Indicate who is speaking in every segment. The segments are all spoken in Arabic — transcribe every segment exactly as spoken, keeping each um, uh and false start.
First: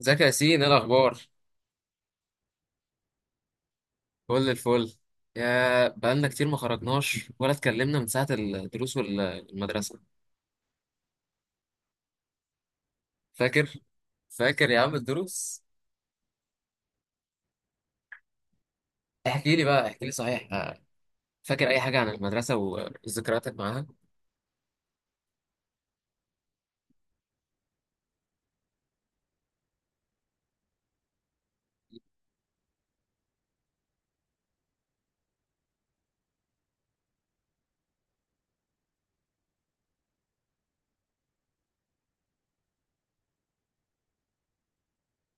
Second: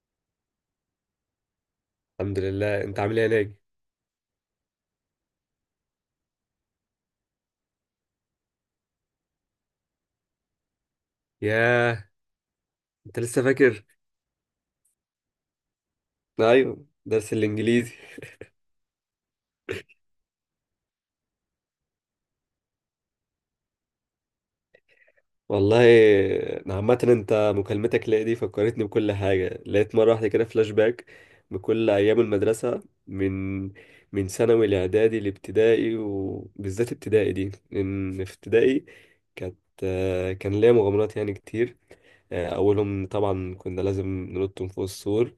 Speaker 1: ازيك يا ياسين، ايه الاخبار؟
Speaker 2: الحمد لله، انت عامل ايه يا ناجي؟
Speaker 1: كل الفل. يا بقالنا كتير ما خرجناش ولا اتكلمنا من ساعه الدروس والمدرسه.
Speaker 2: ياه، انت لسه
Speaker 1: فاكر
Speaker 2: فاكر؟
Speaker 1: فاكر يا عم الدروس.
Speaker 2: ايوه، درس الانجليزي.
Speaker 1: احكي لي بقى، احكي لي. صحيح؟ آه، فاكر اي حاجه عن المدرسه وذكرياتك معاها؟
Speaker 2: والله انا عامه، انت مكالمتك ليا دي فكرتني بكل حاجه، لقيت مره واحده كده فلاش باك بكل ايام المدرسه، من من ثانوي لاعدادي لابتدائي، وبالذات ابتدائي دي، لان في ابتدائي كانت كان ليا مغامرات يعني كتير. آه، أولهم طبعا كنا لازم ننط من فوق السور.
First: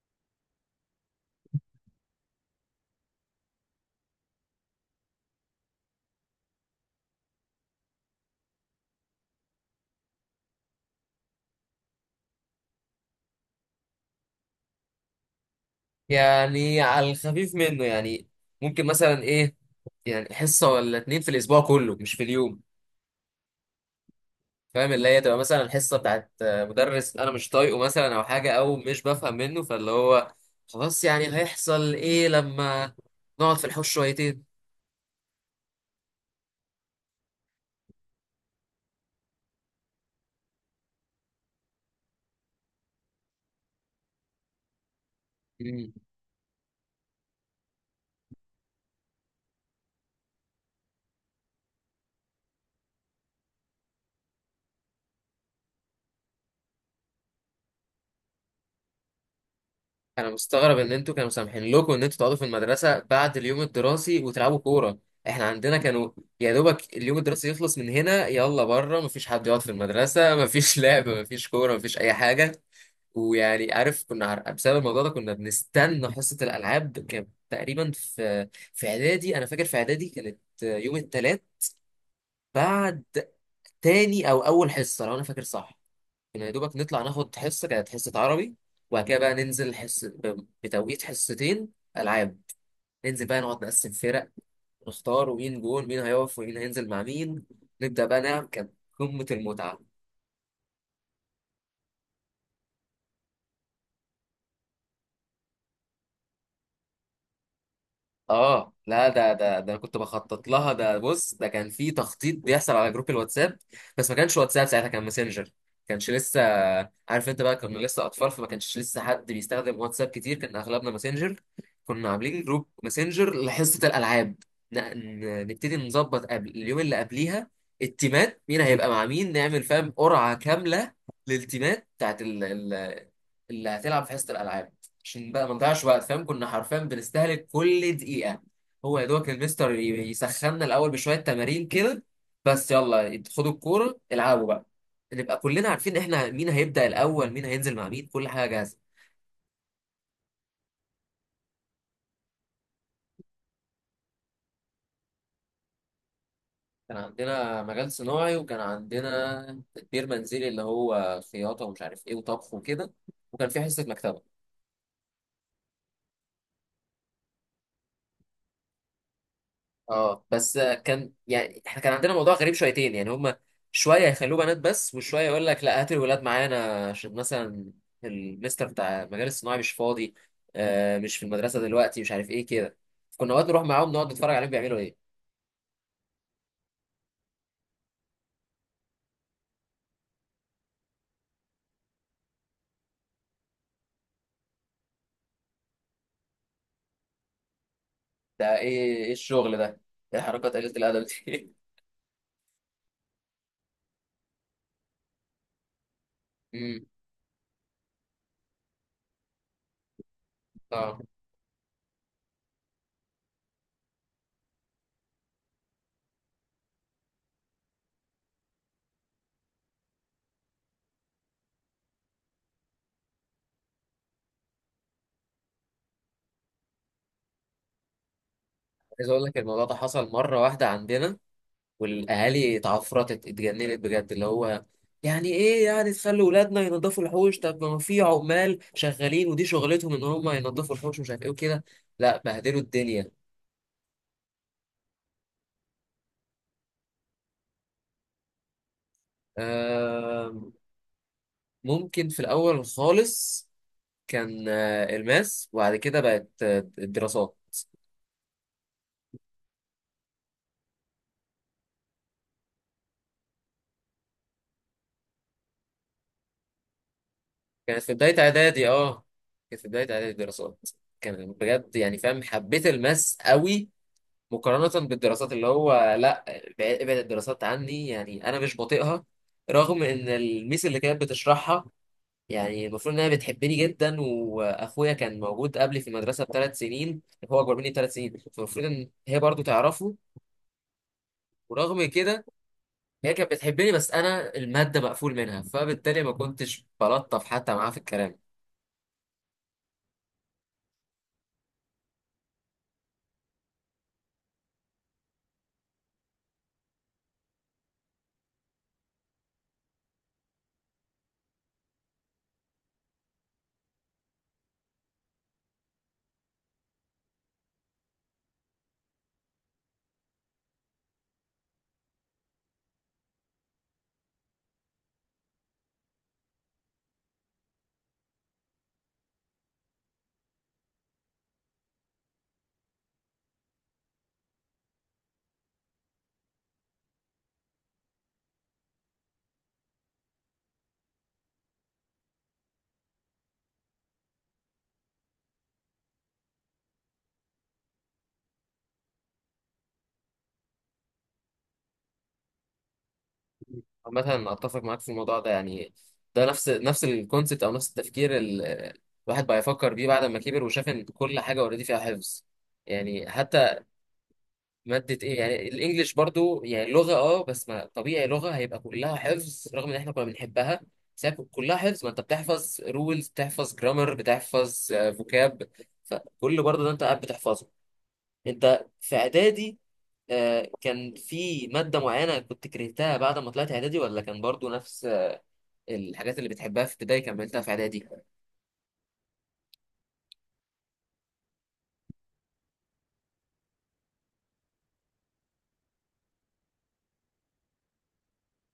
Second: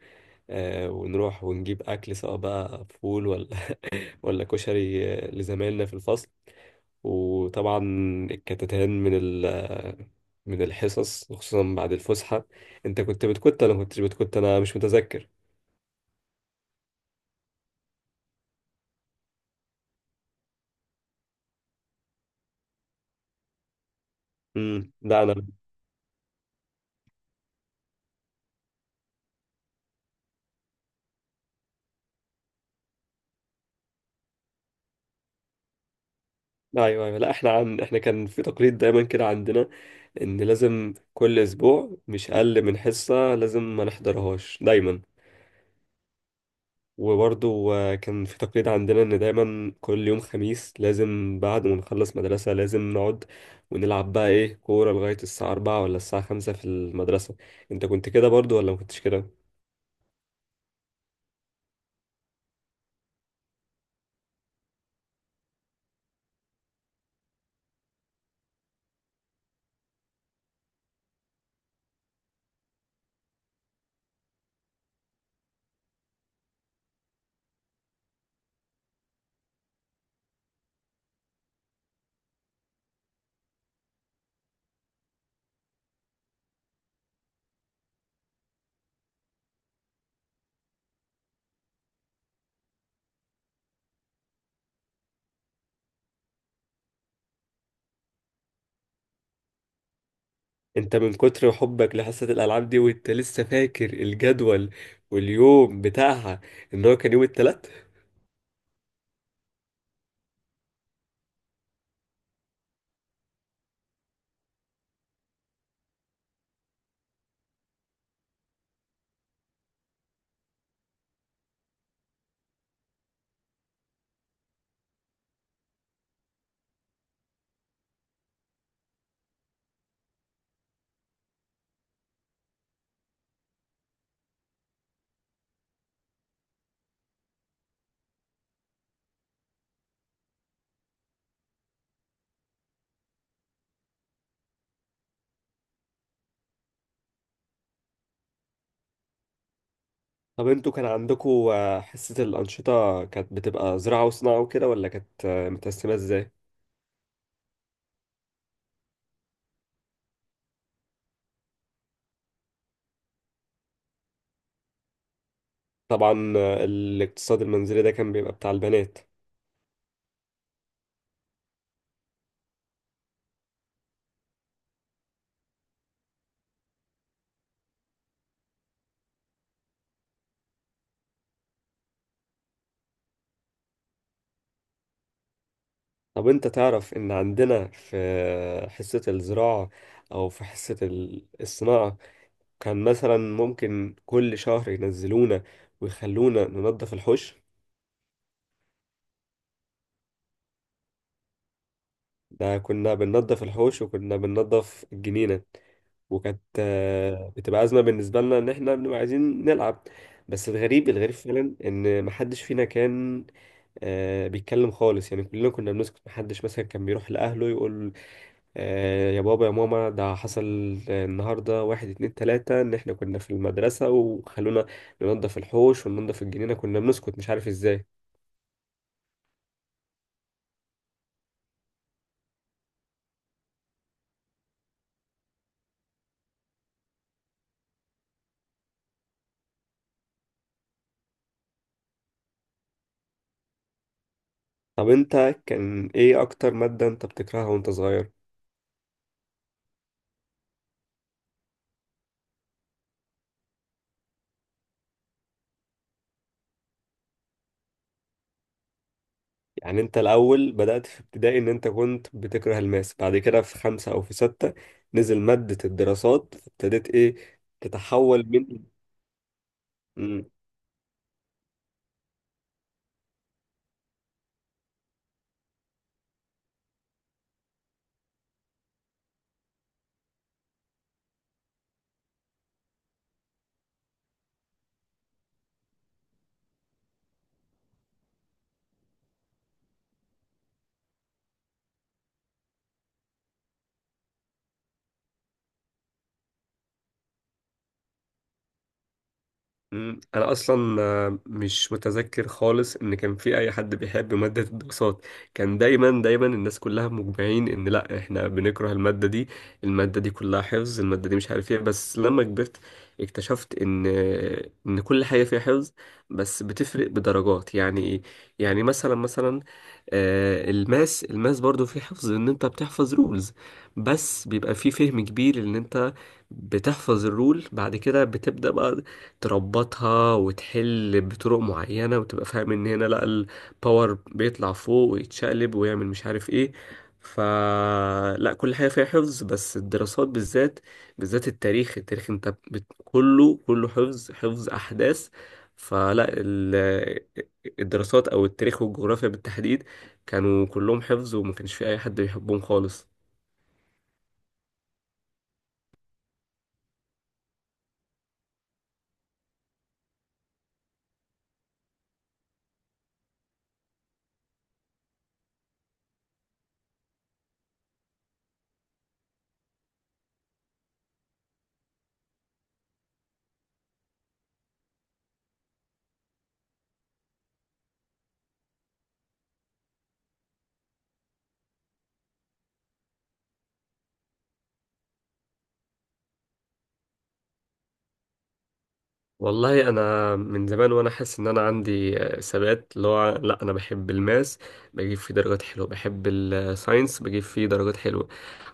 Speaker 2: آه، ونروح ونجيب أكل، سواء بقى فول ولا ولا كشري، آه، لزمايلنا في الفصل. وطبعا الكتتان من ال آه، من الحصص، خصوصا بعد الفسحة. انت كنت بتكت؟ انا ما كنتش بتكت، انا مش متذكر.
Speaker 1: يعني على الخفيف منه، يعني ممكن مثلا ايه، يعني حصه ولا اتنين في الاسبوع كله، مش في اليوم. فاهم،
Speaker 2: امم
Speaker 1: اللي هي
Speaker 2: لا انا.
Speaker 1: تبقى مثلا الحصه بتاعت مدرس انا مش طايقه مثلا، او حاجه او مش بفهم منه، فاللي هو خلاص يعني هيحصل ايه لما نقعد في الحوش شويتين.
Speaker 2: لا، ايوه ايوه، لا، احنا عن احنا كان في تقليد دايما كده عندنا، ان لازم كل اسبوع مش اقل من حصة لازم ما نحضرهاش دايما.
Speaker 1: مم.
Speaker 2: وبرضو آه، كان في تقليد عندنا، إن دايما كل يوم خميس لازم بعد ما نخلص مدرسة لازم نقعد ونلعب بقى إيه كورة لغاية الساعة أربعة ولا الساعة خمسة في المدرسة. أنت كنت كده برضو ولا ما كنتش كده؟
Speaker 1: انا مستغرب ان انتوا كانوا سامحين لكم ان انتوا تقعدوا في المدرسه بعد اليوم الدراسي وتلعبوا كوره. احنا عندنا كانوا يا دوبك اليوم الدراسي يخلص من هنا، يلا بره، مفيش حد يقعد في المدرسه، مفيش لعب، مفيش كوره، مفيش اي حاجه. ويعني عارف، كنا عر- بسبب الموضوع ده كنا بنستنى حصة الألعاب. كانت تقريبا في في إعدادي، أنا فاكر في إعدادي كانت يوم التلات، بعد تاني أو أول حصة لو أنا فاكر صح. كنا يا دوبك نطلع ناخد حصة، كانت حصة عربي، وبعد كده بقى ننزل حص ب- بتوقيت حصتين ألعاب. ننزل بقى نقعد نقسم فرق ونختار، ومين جون، مين هيقف، ومين هينزل مع مين. نبدأ بقى نلعب. كانت قمة المتعة.
Speaker 2: أنت من كتر حبك لحصة الألعاب دي وأنت لسه فاكر الجدول واليوم بتاعها، إن هو كان يوم التلات؟
Speaker 1: اه لا، ده ده ده أنا كنت بخطط لها. ده بص، ده كان في تخطيط بيحصل على جروب الواتساب. بس ما كانش واتساب ساعتها، كان ماسنجر. كانش لسه، عارف انت بقى، كنا لسه اطفال، فما كانش لسه حد بيستخدم واتساب كتير، كان اغلبنا ماسنجر. كنا عاملين جروب ماسنجر لحصة الالعاب. ن- ن- نبتدي نظبط قبل اليوم اللي قبليها التيمات، مين هيبقى مع مين، نعمل فاهم قرعة كاملة للتيمات بتاعت ال- ال- اللي هتلعب في حصة الالعاب، عشان بقى ما نضيعش وقت. فاهم كنا حرفيا بنستهلك كل دقيقة. هو يا دوبك المستر ي- يسخننا الأول بشوية تمارين كده، بس يلا خدوا الكورة العبوا بقى، نبقى كلنا عارفين احنا مين هيبدأ الأول، مين هينزل مع مين، كل حاجة جاهزة.
Speaker 2: طب أنتوا كان عندكوا آه، حصة الأنشطة، كانت بتبقى زراعة وصناعة وكده، ولا كانت آه، متقسمة إزاي؟
Speaker 1: كان عندنا مجال صناعي، وكان عندنا تدبير منزلي اللي هو خياطة ومش عارف ايه وطبخ وكده، وكان في حصة مكتبة.
Speaker 2: طبعا آه، الاقتصاد المنزلي ده كان بيبقى بتاع البنات.
Speaker 1: اه بس كان يعني احنا كان عندنا موضوع غريب شويتين، يعني هما شويه يخلوه بنات بس، وشويه يقول لك لا هات الولاد معانا عشان مثلا المستر بتاع المجال الصناعي مش فاضي، آه مش في المدرسه دلوقتي، مش عارف ايه كده. كنا اوقات نروح معاهم نقعد نتفرج عليهم بيعملوا ايه.
Speaker 2: طب انت تعرف ان عندنا في حصة الزراعة او في حصة ال- الصناعة، كان مثلا ممكن كل شهر ينزلونا ويخلونا ننظف الحوش.
Speaker 1: ده ايه، ايه الشغل ده، ايه حركات قليله الادب دي!
Speaker 2: ده كنا بننظف الحوش وكنا بننظف الجنينة، وكانت
Speaker 1: امم.
Speaker 2: آه، بتبقى أزمة بالنسبة لنا ان احنا بنبقى عايزين نلعب. بس الغريب،
Speaker 1: اه
Speaker 2: الغريب فعلا، ان محدش فينا كان آه، بيتكلم خالص، يعني كلنا كنا بنسكت، محدش مثلا كان بيروح لأهله يقول آه، يا بابا يا ماما، ده حصل النهاردة واحد اتنين تلاتة، إن إحنا كنا في المدرسة وخلونا ننضف الحوش وننضف الجنينة. كنا بنسكت مش عارف إزاي.
Speaker 1: عايز اقول لك الموضوع ده حصل مره واحده عندنا، والاهالي اتعفرتت اتجننت بجد، اللي هو يعني ايه يعني تخلي ولادنا ينظفوا الحوش، طب ما في عمال شغالين ودي شغلتهم ان هم ينظفوا الحوش ومش عارف ايه وكده. لا بهدلوا الدنيا.
Speaker 2: طب أنت كان إيه أكتر مادة أنت بتكرهها وأنت صغير؟
Speaker 1: آم، ممكن في الاول خالص كان آه، الماس، وبعد كده بقت آه، الدراسات.
Speaker 2: يعني أنت الأول بدأت في ابتدائي إن أنت كنت بتكره الماس، بعد كده في خمسة أو في ستة نزل مادة الدراسات، ابتديت إيه
Speaker 1: كانت في بداية
Speaker 2: تتحول من...
Speaker 1: اعدادي اه كانت في بداية اعدادي
Speaker 2: مم.
Speaker 1: الدراسات. كان بجد يعني فاهم، حبيت الماس قوي مقارنة بالدراسات، اللي هو لا، ابعد ابعد الدراسات عني. يعني أنا مش بطيقها رغم إن الميس اللي كانت بتشرحها، يعني المفروض إنها بتحبني جدا، وأخويا كان موجود قبلي في المدرسة بثلاث سنين، هو أكبر مني بثلاث سنين، فالمفروض إن هي برضو تعرفه. ورغم كده هي كانت بتحبني، بس أنا المادة مقفول منها، فبالتالي ما كنتش بلطف حتى معاها في الكلام.
Speaker 2: مم. انا اصلا آه، مش متذكر خالص ان كان في اي حد بيحب ماده الدراسات. كان دايما دايما الناس كلها مجمعين ان لا، احنا بنكره الماده دي، الماده دي كلها حفظ، الماده دي مش عارف ايه. بس لما كبرت اكتشفت ان ان كل حاجه فيها حفظ، بس بتفرق بدرجات. يعني ايه؟ يعني مثلا مثلا آه، الماس الماس برضو فيه حفظ، ان انت بتحفظ رولز، بس بيبقى فيه فهم كبير، ان انت بتحفظ الرول بعد كده بتبدأ بقى تربطها وتحل بطرق معينة وتبقى فاهم ان هنا لا الباور بيطلع فوق ويتشقلب ويعمل مش عارف ايه. فلا كل حاجة فيها حفظ، بس الدراسات بالذات، بالذات التاريخ. التاريخ انت بت... كله كله حفظ، حفظ احداث. فلا ال... الدراسات او التاريخ والجغرافيا بالتحديد، كانوا كلهم حفظ وما كانش في اي حد بيحبهم خالص.
Speaker 1: مثلا اتفق معاك في الموضوع ده يعني، ده نفس نفس الكونسيبت او نفس التفكير ال- الواحد بقى يفكر بيه بعد ما كبر وشاف ان كل حاجه اوريدي فيها حفظ. يعني حتى ماده ايه، يعني الانجليش برضو يعني لغه، اه بس ما طبيعي لغه هيبقى كلها حفظ رغم ان احنا كنا بنحبها. بس هي كلها حفظ، ما انت بتحفظ رولز، بتحفظ جرامر، بتحفظ فوكاب، فكل برضو ده انت قاعد بتحفظه. انت في اعدادي آه، كان في ماده معينه كنت كرهتها بعد ما طلعت اعدادي، ولا كان برضو نفس الحاجات اللي بتحبها في ابتدائي كملتها في اعدادي؟
Speaker 2: والله انا من زمان وانا حاسس ان انا عندي آه، ثبات، اللي هو لا انا بحب الماس بجيب فيه درجات حلوه، بحب الساينس بجيب فيه درجات حلوه،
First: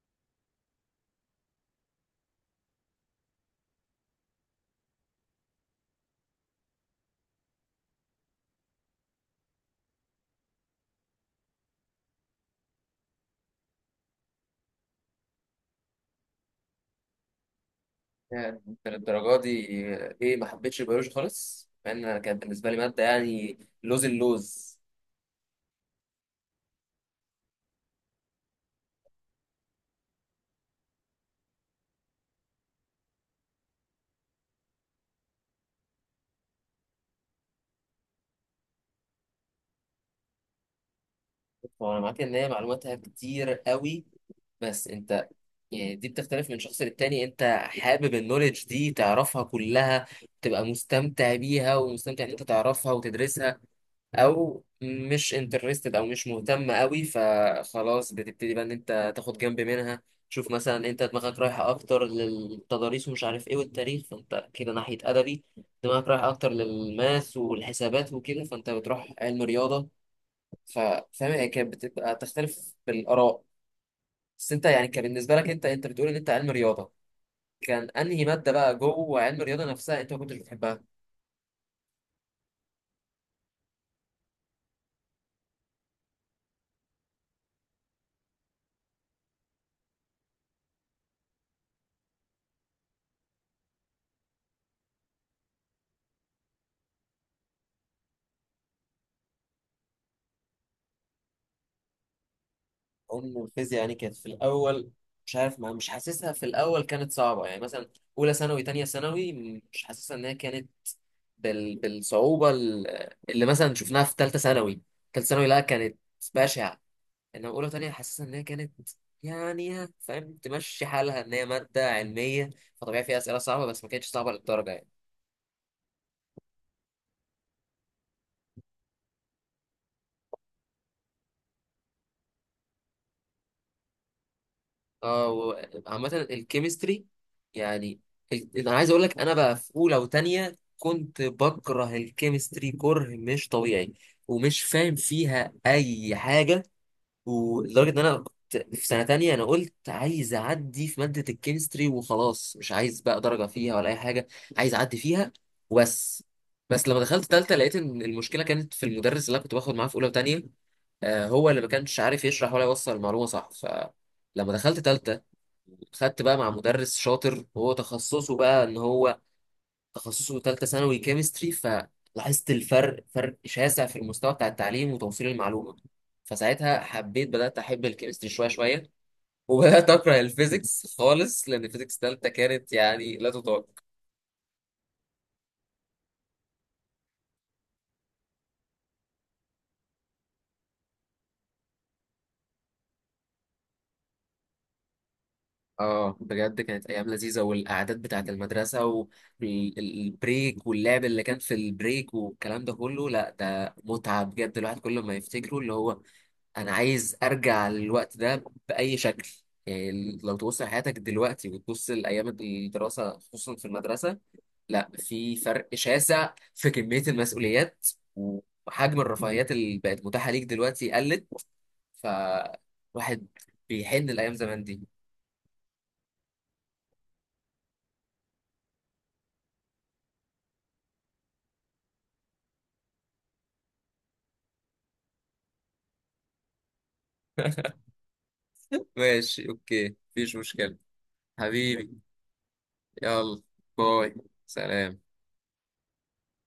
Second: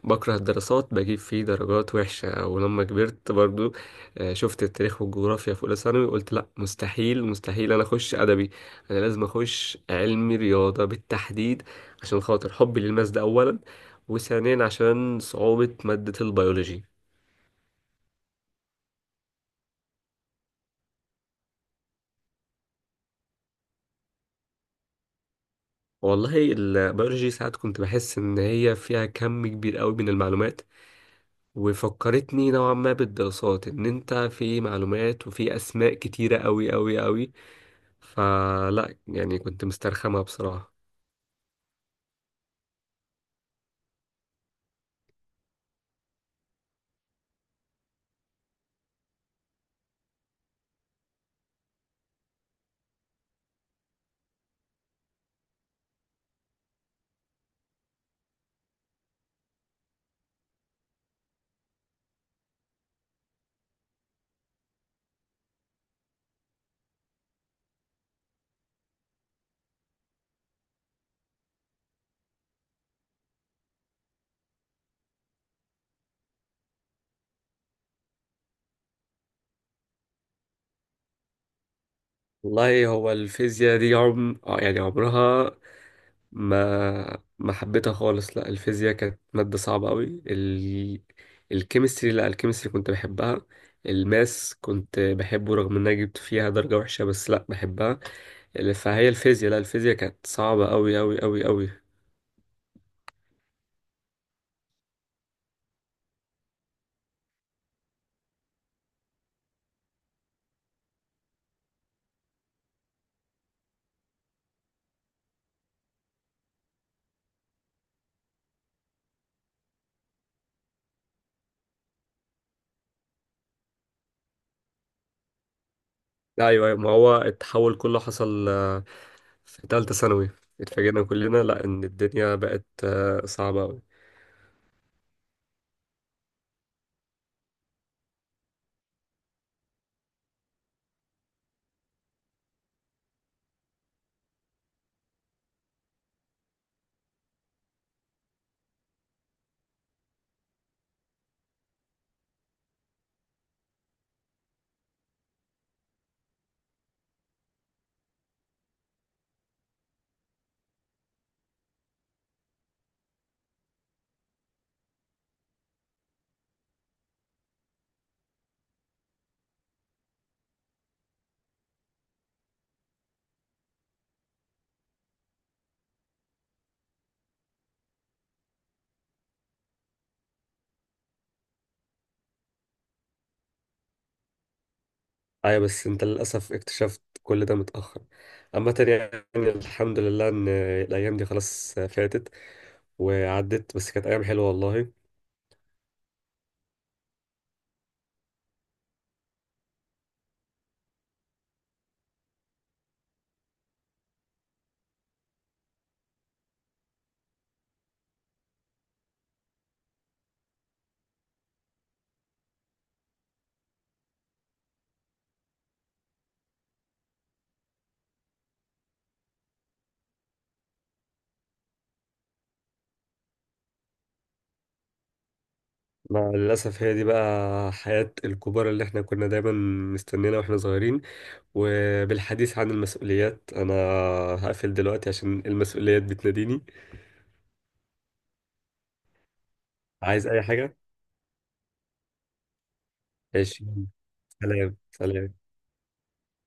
Speaker 2: بكره الدراسات بجيب فيه درجات وحشه. ولما كبرت برضو آه، شفت التاريخ والجغرافيا في اولى ثانوي قلت لا، مستحيل مستحيل انا اخش ادبي، انا لازم اخش علمي رياضه بالتحديد، عشان خاطر حبي للماس ده اولا، وثانيا عشان صعوبه ماده البيولوجي.
Speaker 1: يعني انت للدرجه دي، ايه، ما حبيتش البيولوجي خالص؟ مع ان أنا كانت بالنسبه لي ماده يعني لوز اللوز.
Speaker 2: والله البيولوجي ساعات كنت بحس إن هي فيها كم كبير قوي من المعلومات، وفكرتني نوعا ما بالدراسات، إن أنت في معلومات وفي أسماء كتيرة قوي قوي قوي. فلا يعني كنت مسترخمها بصراحة.
Speaker 1: وانا معاك ان هي معلوماتها كتير قوي، بس انت يعني دي بتختلف من شخص للتاني. انت حابب النولج دي تعرفها كلها، تبقى مستمتع بيها ومستمتع ان انت تعرفها وتدرسها، او مش انترستد او مش مهتم قوي، فخلاص بتبتدي بقى ان انت تاخد جنب منها. تشوف مثلا انت دماغك رايحه اكتر للتضاريس ومش عارف ايه والتاريخ، فانت كده ناحيه ادبي. دماغك رايحه اكتر للماث والحسابات وكده، فانت بتروح علم رياضه. ففاهم هي كانت بتبقى تختلف بالاراء. بس انت يعني كان بالنسبه لك، انت انت بتقول ان انت علم رياضه، كان انهي ماده بقى جوه علم الرياضه نفسها انت ما كنتش بتحبها؟
Speaker 2: والله هو الفيزياء دي عم آه يعني عمرها ما ما حبيتها خالص. لا الفيزياء كانت مادة صعبة قوي ال... الكيمستري. لا، الكيمستري كنت بحبها، الماس كنت بحبه رغم ان انا جبت فيها درجة وحشة بس لا بحبها. فهي الفيزياء، لا الفيزياء كانت صعبة قوي قوي قوي قوي.
Speaker 1: ام الفيزياء يعني كانت في الاول، مش عارف، ما مش حاسسها في الاول كانت صعبه، يعني مثلا اولى ثانوي تانية ثانوي مش حاسسها ان هي كانت بال... بالصعوبه ال- اللي مثلا شفناها في ثالثه ثانوي. ثالثه ثانوي لا، كانت بشعه. انما اولى وتانية حاسسها ان هي كانت يعني ها، فاهم، تمشي حالها ان هي ماده علميه، فطبيعي فيها اسئله صعبه، بس ما كانتش صعبه للدرجه يعني.
Speaker 2: لا، ايوه أيوة، ما هو التحول كله حصل آه، في تالتة ثانوي اتفاجئنا كلنا، لا ان الدنيا بقت آه، صعبة قوي.
Speaker 1: اه و- عامة الكيمستري يعني، ال- انا عايز اقول لك، انا بقى في اولى وتانية كنت بكره الكيمستري كره مش طبيعي ومش فاهم فيها اي حاجة، ولدرجة ان انا كنت في سنة تانية انا قلت عايز اعدي في مادة الكيمستري وخلاص، مش عايز بقى درجة فيها ولا اي حاجة، عايز اعدي فيها وبس. بس لما دخلت تالتة لقيت ان المشكلة كانت في المدرس اللي انا كنت باخد معاه في اولى وتانية، آه، هو اللي ما كانش عارف يشرح ولا يوصل المعلومة صح. ف لما دخلت تالتة خدت بقى مع مدرس شاطر، هو تخصصه بقى ان هو تخصصه ثالثه ثانوي كيمستري، فلاحظت الفرق، فرق شاسع في المستوى بتاع التعليم وتوصيل المعلومه، فساعتها حبيت، بدات احب الكيمستري شويه شويه، وبدات اكره الفيزيكس خالص، لان الفيزيكس ثالثه كانت يعني لا تطاق.
Speaker 2: ايوه، بس انت للأسف اكتشفت كل ده متأخر. اما تاني يعني الحمد لله ان الايام دي خلاص فاتت وعدت، بس كانت أيام حلوة والله.
Speaker 1: اه بجد كانت ايام لذيذه، والقعدات بتاعه المدرسه والبريك واللعب اللي كان في البريك والكلام ده كله، لا ده متعه بجد. الواحد كل ما يفتكره اللي هو، انا عايز ارجع للوقت ده باي شكل. يعني لو تبص لحياتك دلوقتي وتبص لايام الدراسه خصوصا في المدرسه، لا في فرق شاسع في كميه المسؤوليات وحجم الرفاهيات اللي بقت متاحه ليك دلوقتي قلت، فواحد بيحن الايام زمان دي.
Speaker 2: مع الأسف هي دي بقى حياة الكبار اللي احنا كنا دايما مستنينا واحنا صغيرين. وبالحديث عن المسؤوليات، أنا هقفل دلوقتي عشان المسؤوليات بتناديني.
Speaker 1: ماشي، اوكي،
Speaker 2: عايز
Speaker 1: مفيش
Speaker 2: أي
Speaker 1: مشكله،
Speaker 2: حاجة؟
Speaker 1: حبيبي، يلا،
Speaker 2: ماشي.
Speaker 1: باي،
Speaker 2: سلام
Speaker 1: سلام.
Speaker 2: سلام.